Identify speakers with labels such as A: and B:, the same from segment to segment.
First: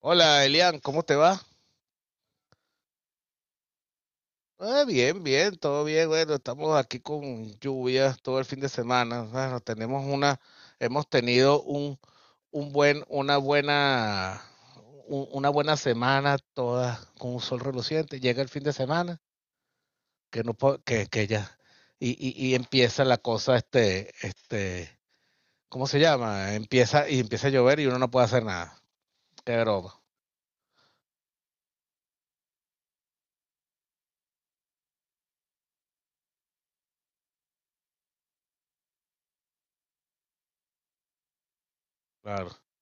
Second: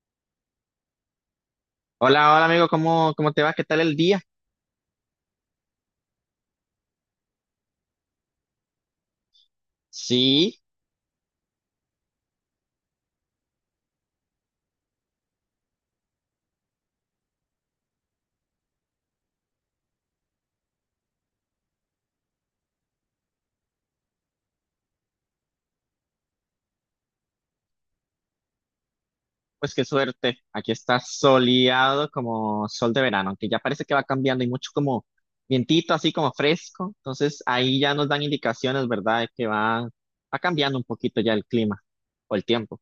A: Hola Elian, ¿cómo te va?
B: Hola, hola amigo, ¿cómo te va? ¿Qué tal el día?
A: Ah, bien, bien, todo bien. Bueno, estamos aquí con lluvias todo el fin de semana. Bueno,
B: Sí,
A: hemos tenido un buen, una buena, un- una buena semana toda con un sol reluciente. Llega el fin de semana, que no po- que ya, y empieza la cosa, ¿cómo se llama? Y empieza a llover y uno no puede hacer nada. Qué
B: pues qué
A: broma,
B: suerte. Aquí está soleado como sol de verano, aunque ya parece que va cambiando y mucho como vientito, así como fresco. Entonces ahí ya nos dan indicaciones, ¿verdad? De que va cambiando un poquito ya el clima o el
A: claro.
B: tiempo.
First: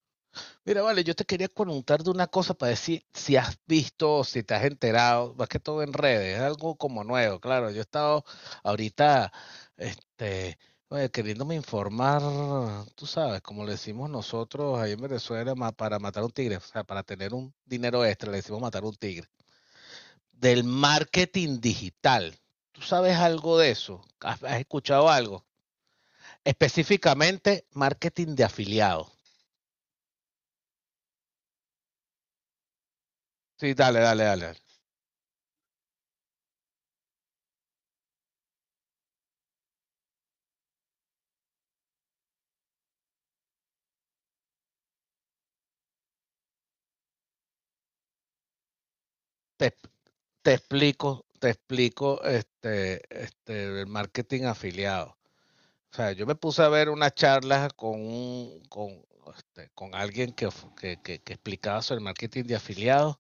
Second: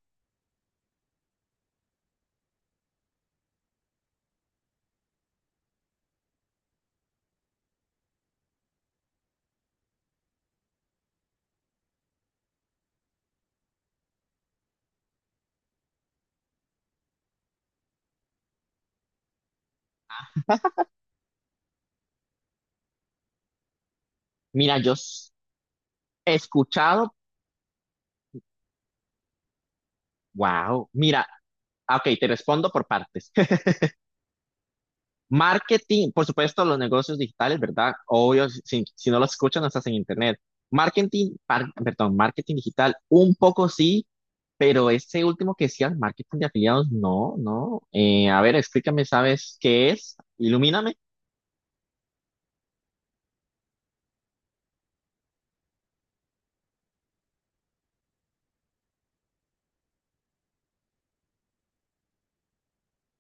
A: Mira, vale, yo te quería preguntar de una cosa para decir si has visto, si te has enterado, más que todo en redes, es algo como nuevo, claro. Yo he estado ahorita, este, oye, queriéndome informar, tú sabes, como le decimos nosotros ahí en Venezuela, para matar un tigre, o sea, para tener un dinero extra, le decimos matar un tigre, del marketing digital. ¿Tú sabes algo de eso? ¿Has, has
B: Mira,
A: escuchado algo?
B: he escuchado,
A: Específicamente, marketing de afiliados.
B: wow, mira, ok, te respondo por partes.
A: Sí, dale, dale, dale.
B: Marketing, por supuesto, los negocios digitales, ¿verdad? Obvio, si no los escuchan, no estás en internet. Marketing, perdón, marketing digital, un poco sí, pero ese último que decías, marketing de afiliados, no. A ver, explícame, ¿sabes
A: Dale.
B: qué es?
A: Te
B: Ilumíname.
A: explico, te explico el marketing afiliado. O sea, yo me puse a ver una charla con, un, con, este, con alguien que explicaba sobre el marketing de afiliados,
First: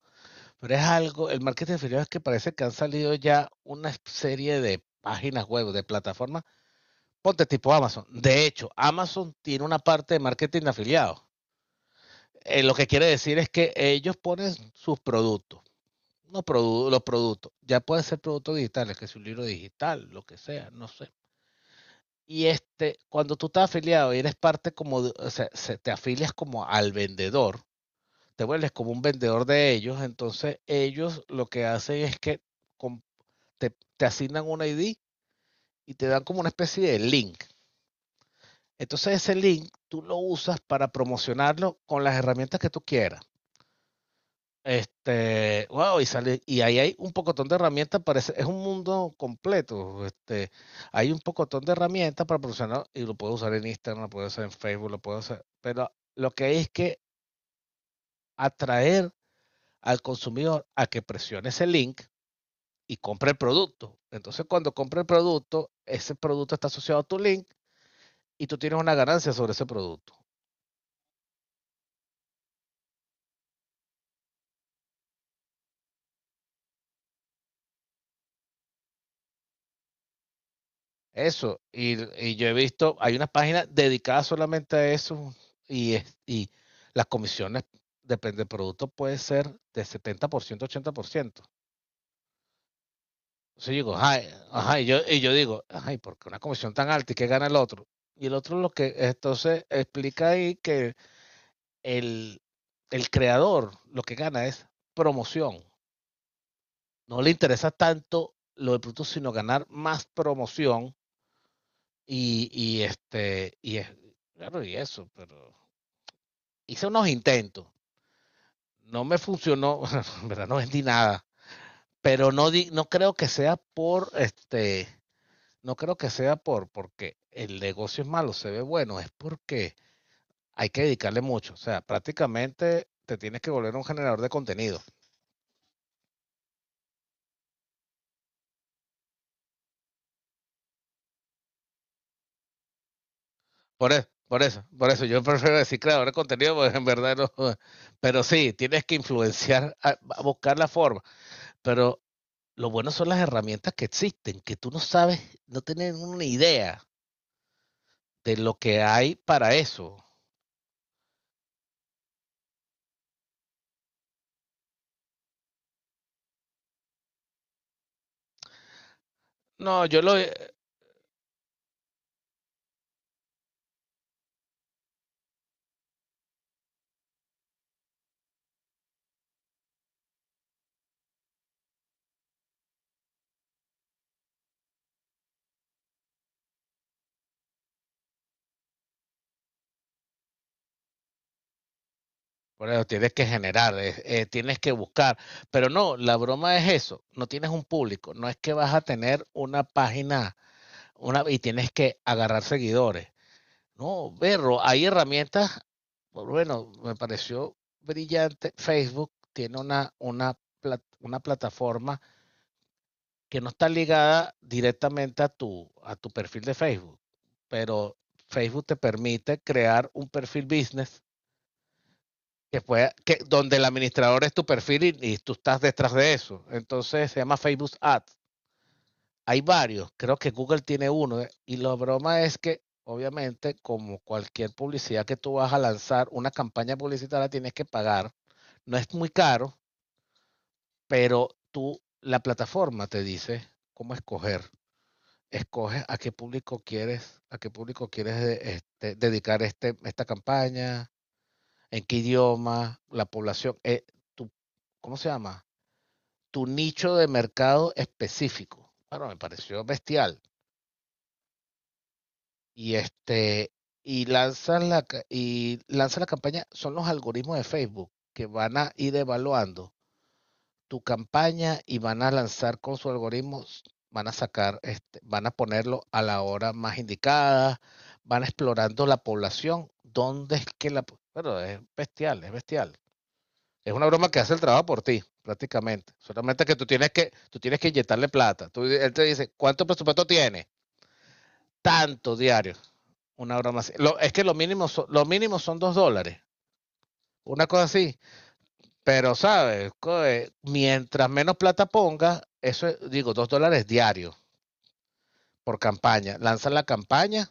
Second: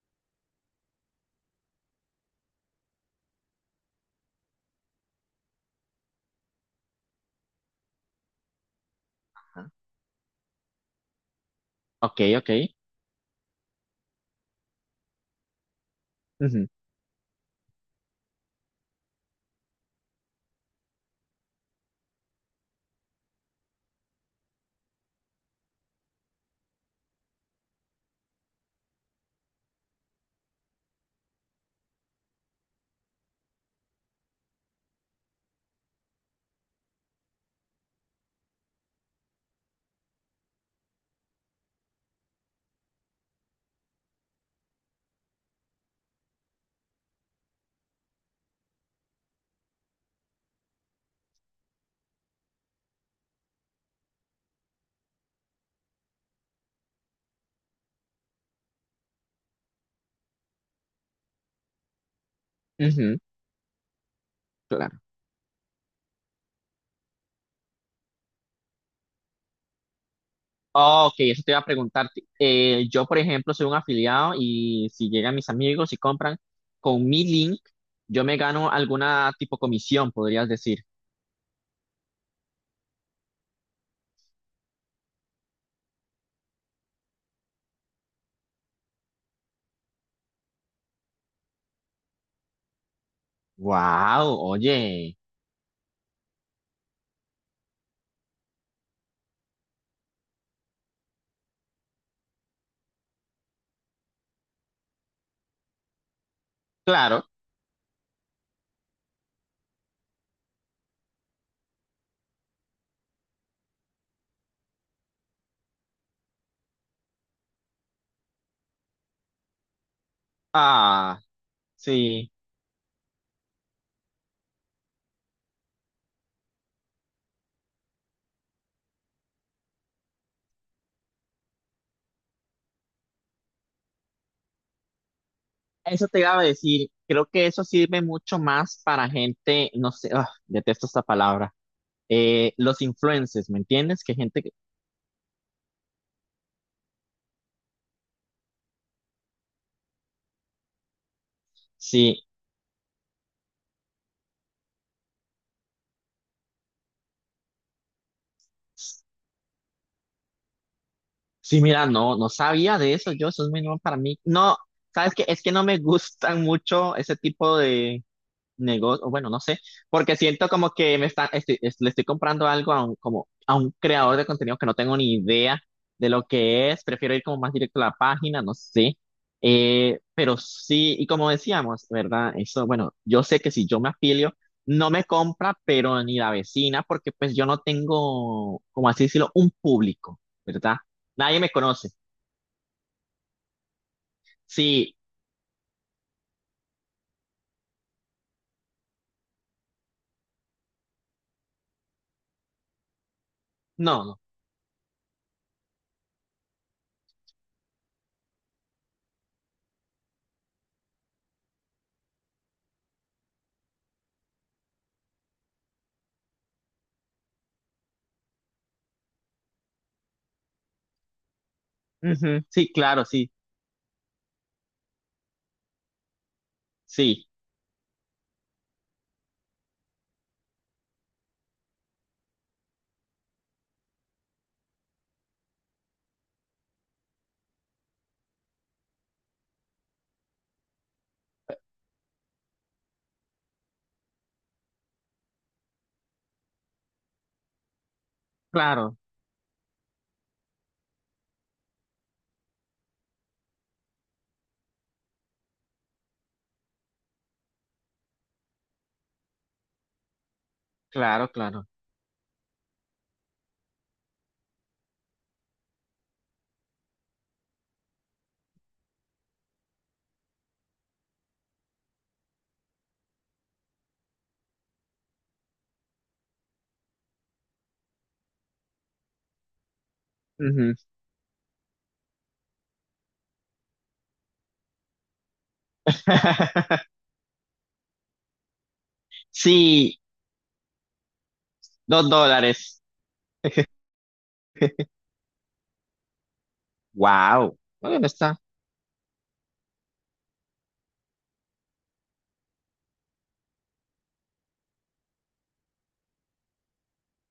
A: pero es algo, el marketing de afiliados es que parece que han salido ya una serie de páginas web, de plataformas, ponte tipo Amazon. De hecho, Amazon tiene
B: Ajá.
A: una parte de marketing de afiliados.
B: Ok, ok.
A: Lo que quiere decir es que ellos ponen sus productos no,
B: Ujú,
A: los productos. Ya pueden ser productos digitales, que es un libro digital, lo que sea, no sé. Y este, cuando tú estás afiliado y eres parte como, o sea, te afilias como al vendedor, te vuelves como un vendedor de ellos, entonces ellos lo que hacen es que com- te, te asignan un ID y te dan como una especie de link. Entonces ese link tú lo usas para promocionarlo con las herramientas que tú quieras. Wow, y sale, y ahí hay un pocotón de herramientas, parece, es un mundo completo. Hay un pocotón de herramientas para profesional, y lo puedo usar en Instagram, lo puedo usar en Facebook, lo puedo hacer, pero lo que hay es que atraer al consumidor a que presione ese link y
B: ujú,
A: compre el producto. Entonces, cuando compre
B: claro.
A: el producto, ese producto está asociado a tu link y tú tienes una ganancia sobre ese producto.
B: Ok, eso te iba a preguntar. Yo, por ejemplo, soy un afiliado y si llegan mis amigos y compran con mi link, yo me gano alguna tipo comisión, podrías decir.
A: Eso, y yo he visto, hay unas páginas dedicadas solamente a eso y las comisiones, depende del producto, puede ser de 70%, 80%. Entonces yo digo,
B: Wow,
A: ay, ajá, y yo,
B: oye,
A: y yo digo, ay, ¿por qué una comisión tan alta y qué gana el otro? Y el otro lo que, entonces explica ahí que el, el creador lo que gana es promoción. No
B: claro.
A: le interesa tanto lo del producto, sino ganar más promoción. Y es, claro, y eso, pero hice unos intentos. No me funcionó, en verdad no vendí
B: Ah,
A: nada.
B: sí.
A: Pero no, no creo que sea por este, no creo que sea porque el negocio es malo, se ve bueno, es porque hay que dedicarle mucho. O sea, prácticamente te tienes que volver un generador de contenido.
B: Eso te iba a decir. Creo que eso sirve mucho más para gente, no sé, ah, detesto esta palabra. Los influencers, ¿me
A: Por
B: entiendes?
A: eso,
B: Que
A: por
B: gente que
A: eso, por eso yo prefiero decir creador de contenido, porque en verdad no. Pero sí, tienes que influenciar, a buscar la forma. Pero
B: sí,
A: lo bueno son las herramientas que existen, que tú no sabes, no tienes una idea de lo que hay para eso.
B: sí, mira, no sabía de eso. Yo, eso es muy nuevo para mí. No, ¿sabes qué? Es que no me gustan mucho ese tipo negocio, bueno, no sé,
A: No, yo lo...
B: porque siento como que me le estoy comprando algo a un, como a un creador de contenido que no tengo ni idea de lo que es, prefiero ir como más directo a la página, no sé. Pero sí, y como decíamos, ¿verdad? Eso, bueno, yo sé que si yo me afilio, no me compra, pero ni la vecina, porque pues yo no tengo, como así decirlo, un público, ¿verdad? Nadie me conoce.
A: Bueno, tienes que generar, tienes que
B: Sí,
A: buscar, pero no, la broma es eso, no tienes un público, no es que vas a tener una página una, y tienes que agarrar seguidores.
B: no,
A: No,
B: no.
A: berro, hay herramientas, bueno, me pareció brillante, Facebook tiene una plataforma que no está ligada directamente a a tu perfil de Facebook, pero Facebook te permite crear un perfil business
B: Ujú,
A: que
B: sí,
A: pueda,
B: claro,
A: que,
B: sí,
A: donde el administrador es tu perfil y tú estás detrás de eso. Entonces se
B: sí,
A: llama Facebook Ads. Hay varios, creo que Google tiene uno, ¿eh? Y la broma es que obviamente como cualquier publicidad que tú vas a lanzar, una campaña publicitaria tienes que pagar. No es muy caro, pero tú, la plataforma te dice cómo escoger escoges a qué público quieres, a qué público quieres
B: claro,
A: dedicar esta campaña, en qué idioma, la población, tu, ¿cómo se llama? Tu nicho de mercado específico. Bueno, me pareció bestial.
B: claro, claro.
A: Y este, y lanzas la campaña, son los algoritmos de Facebook que van a ir evaluando tu campaña y van a lanzar con su algoritmo, van a sacar, van a ponerlo a la hora más indicada, van explorando la población, dónde es que
B: Ujú.
A: la... Pero es bestial, es bestial. Es una broma que hace el trabajo por ti, prácticamente. Solamente que tú tienes que, tú tienes que inyectarle plata. Tú, él te dice, ¿cuánto
B: Sí,
A: presupuesto tiene?
B: dos
A: Tanto diario.
B: dólares.
A: Una broma así. Es que lo mínimo son dos dólares. Una
B: Wow.
A: cosa así.
B: Bueno, está.
A: Pero, ¿sabes? Coe, mientras menos plata pongas, eso es, digo, dos dólares diarios por campaña. Lanzan la campaña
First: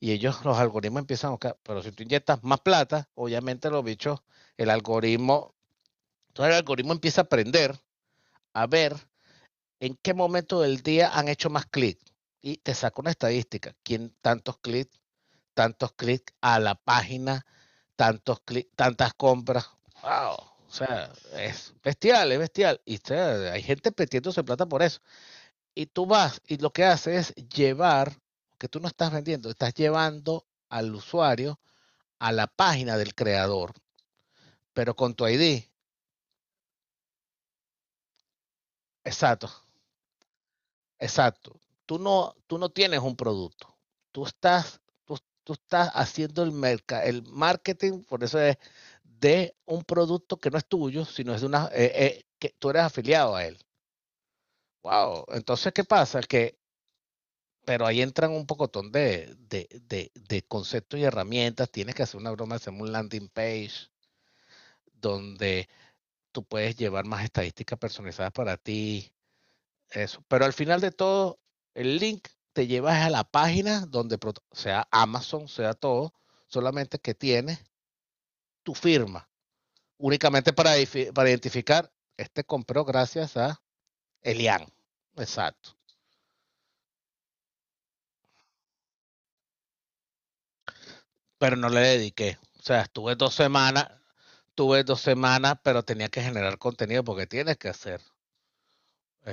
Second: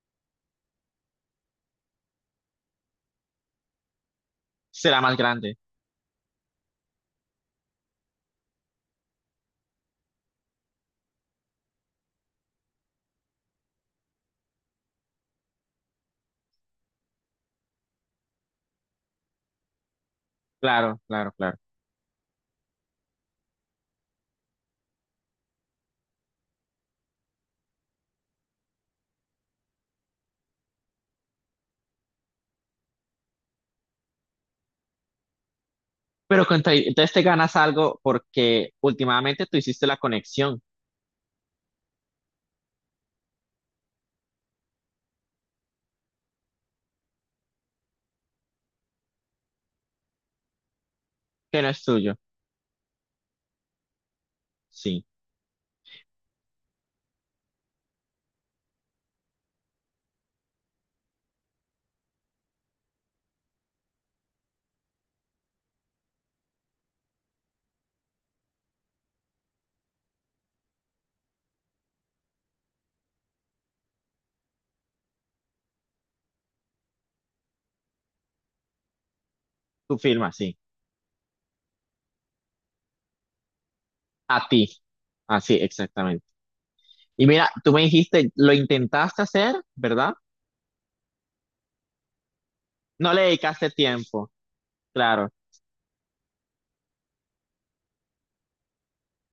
A: y ellos, los algoritmos empiezan a buscar. Pero si tú inyectas más plata, obviamente los bichos, el
B: Será más
A: algoritmo,
B: grande.
A: todo el algoritmo empieza a aprender a ver en qué momento del día han hecho más clics. Y te saca una estadística. ¿Quién tantos clics? Tantos clics a la página, tantos tantas compras. Wow. O
B: Claro,
A: sea,
B: claro, claro.
A: es bestial, es bestial. Y o sea, hay gente metiéndose plata por eso. Y tú vas y lo que haces es llevar, que tú no estás vendiendo, estás llevando al usuario a la página del creador, pero con tu ID.
B: Pero contra, entonces te ganas algo porque últimamente
A: Exacto.
B: tú hiciste la conexión,
A: Exacto. Tú no tienes un producto. Tú estás, tú, tú estás haciendo el marketing, por eso es de un producto que no es tuyo, sino es de
B: que
A: una,
B: no es tuyo.
A: que tú eres afiliado a él.
B: Sí,
A: Wow. Entonces, ¿qué pasa? Que, pero ahí entran un pocotón de conceptos y herramientas. Tienes que hacer una broma, hacer un landing page donde tú puedes llevar más estadísticas personalizadas para ti. Eso. Pero al final de todo, el link te lleva a la página donde sea Amazon, sea todo, solamente que tienes tu firma,
B: tu firma,
A: únicamente
B: sí.
A: para, identificar, este compró gracias a
B: A
A: Elian.
B: ti. Así,
A: Exacto.
B: exactamente. Y mira, tú me dijiste, lo intentaste hacer, ¿verdad?
A: Pero no le dediqué. O sea,
B: No le dedicaste tiempo,
A: tuve dos
B: claro.
A: semanas, pero tenía que generar contenido porque tienes que hacer.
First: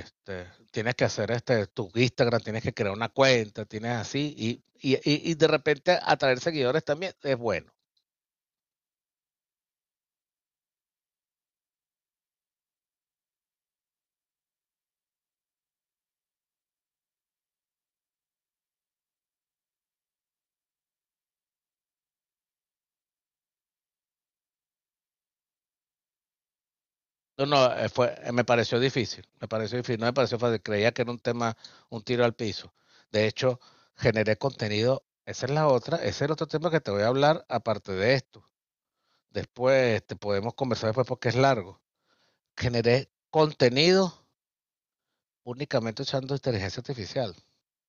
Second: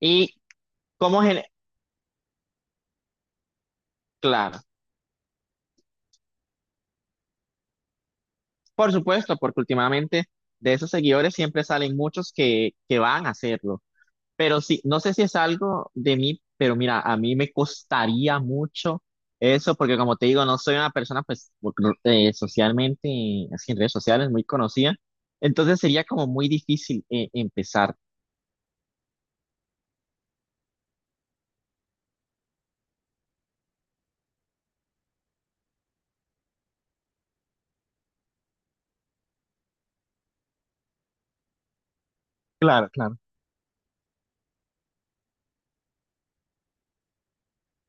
B: Y
A: Tienes que
B: cómo
A: hacer
B: gen-
A: tu Instagram, tienes que crear una cuenta, tienes así, y,
B: claro,
A: y- y de repente atraer seguidores también es bueno.
B: por supuesto, porque últimamente de esos seguidores siempre salen muchos que van a hacerlo. Pero sí, no sé si es algo de mí, pero mira, a mí me costaría mucho eso, porque como te digo, no soy una persona, pues, socialmente, así en redes sociales, muy conocida. Entonces sería como muy difícil
A: No, no,
B: empezar.
A: fue, me pareció difícil, no me pareció fácil, creía que era un tema, un tiro al piso. De hecho, generé contenido, esa es la otra, ese es el otro tema que te voy a hablar aparte de esto. Después te podemos conversar después porque es largo.
B: Claro,
A: Generé
B: claro.
A: contenido únicamente usando inteligencia artificial.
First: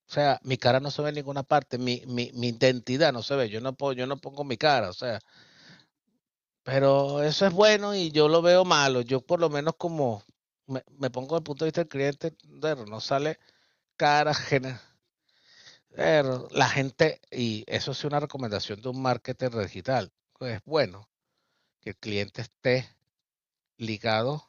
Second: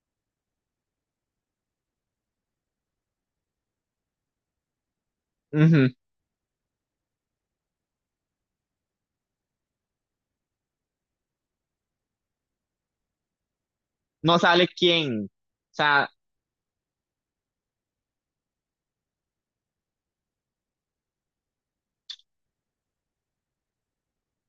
A: O sea, mi cara no se ve en ninguna parte, mi identidad no se ve, yo no puedo, yo no pongo mi cara, o sea,
B: Ujú.
A: pero eso es bueno y yo lo veo malo. Yo por lo menos como me pongo desde el punto de vista del cliente, pero no sale cara
B: No sale
A: ajena.
B: quién. O sea,
A: Pero la gente, y eso es una recomendación de un marketer digital, pues es bueno que el cliente esté ligado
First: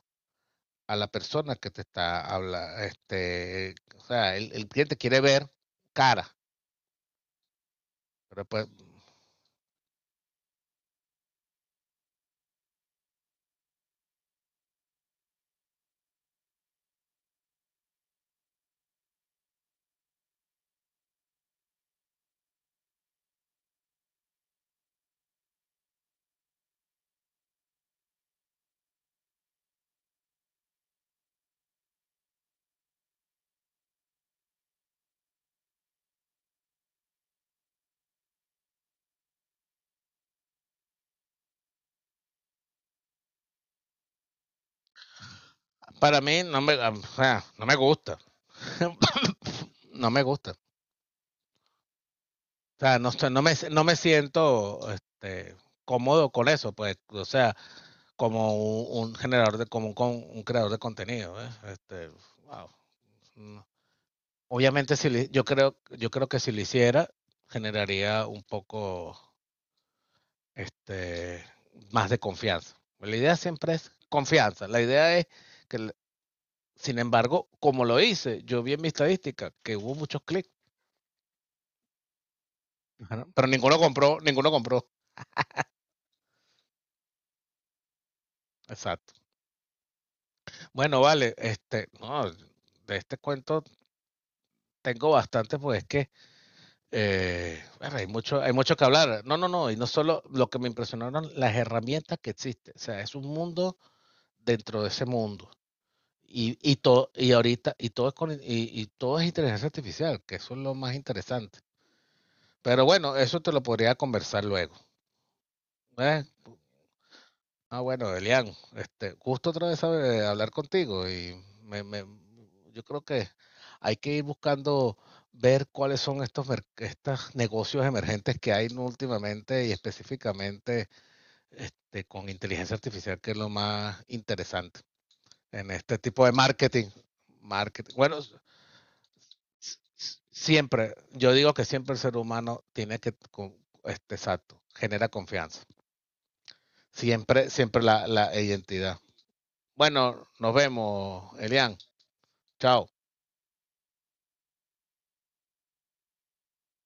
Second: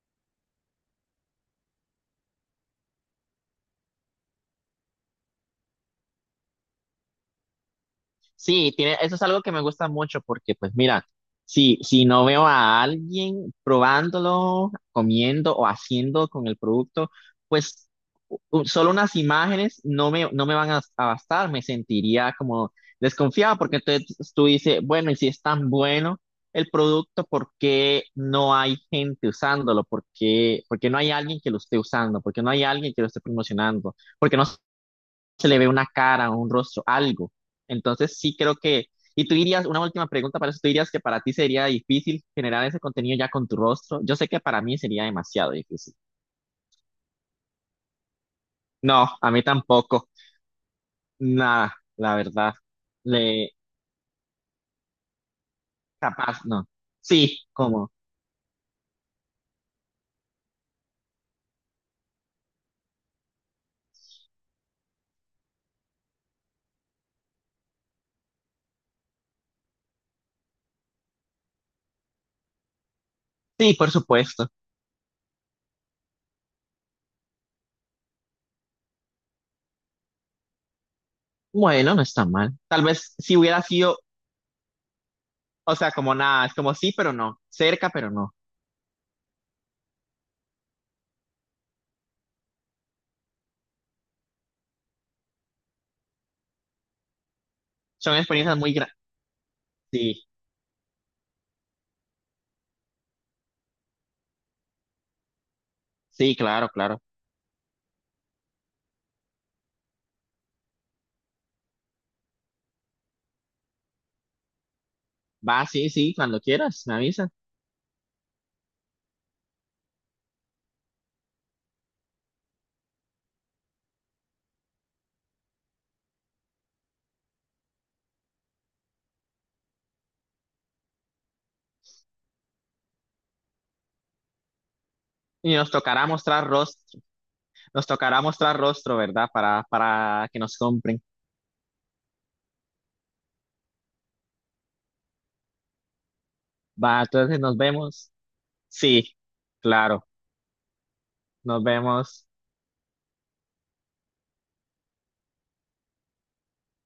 A: a la persona que te está hablando. Este, o sea, el cliente quiere ver cara, pero pues
B: sí, tiene, eso es algo que me gusta mucho porque, pues mira, si, si no veo a alguien probándolo, comiendo o haciendo con el producto, pues solo unas imágenes no me, no me van a bastar, me sentiría como desconfiado porque entonces tú dices, bueno, y si es tan bueno el producto, ¿por qué no hay gente usándolo? Por qué no hay alguien que lo esté usando? ¿Por qué no hay alguien que lo esté promocionando? Porque no se le ve una cara, un rostro, algo. Entonces sí creo que, y tú dirías, una última pregunta para eso, tú dirías que para ti sería difícil generar ese contenido ya con tu rostro. Yo sé que para mí sería demasiado difícil.
A: para mí no me, o sea, no me gusta.
B: No, a mí tampoco.
A: No me gusta.
B: Nada, la verdad.
A: O sea, no, no,
B: Le,
A: me, no me siento este, cómodo
B: capaz,
A: con
B: no.
A: eso, pues, o
B: Sí,
A: sea,
B: como,
A: como un, como un, un creador de contenido, ¿ves? Este, wow, no. Obviamente, si le- yo creo que si lo hiciera, generaría un poco, este, más de confianza. La idea siempre
B: sí,
A: es
B: por supuesto.
A: confianza. La idea es que, sin embargo, como lo hice, yo vi en mi estadística que hubo muchos clics,
B: Bueno, no está mal. Tal vez
A: ajá,
B: si
A: pero
B: hubiera
A: ninguno
B: sido,
A: compró, ninguno compró.
B: o sea, como nada, es como sí, pero no, cerca, pero no.
A: Exacto. Bueno, vale, no, de este cuento tengo bastante, pues es que bueno,
B: Son
A: hay
B: experiencias muy
A: mucho que
B: grandes.
A: hablar. No, no, no, y no
B: Sí,
A: solo lo que me impresionaron, las herramientas que existen. O sea, es un mundo dentro de ese mundo.
B: sí,
A: Y,
B: claro,
A: y
B: claro.
A: todo, y ahorita, y todo es con, y todo es inteligencia artificial, que eso es lo más interesante. Pero bueno, eso te lo podría conversar luego.
B: Va, sí, sí,
A: ¿Eh?
B: cuando quieras, me avisas.
A: Ah, bueno, Elian, gusto otra vez hablar contigo y me, me- yo creo que hay que ir buscando ver cuáles son estos, estos negocios emergentes que hay últimamente y específicamente con inteligencia artificial, que es lo más interesante
B: Y
A: en
B: nos
A: este
B: tocará
A: tipo de
B: mostrar
A: marketing.
B: rostro, nos
A: Marketing. Bueno,
B: tocará mostrar rostro, ¿verdad? Para que nos
A: siempre,
B: compren.
A: yo digo que siempre el ser humano tiene que, exacto, genera confianza.
B: Va, entonces
A: Siempre,
B: nos
A: siempre
B: vemos.
A: la identidad.
B: Sí, claro,
A: Bueno, nos vemos,
B: nos
A: Elian.
B: vemos.
A: Chao.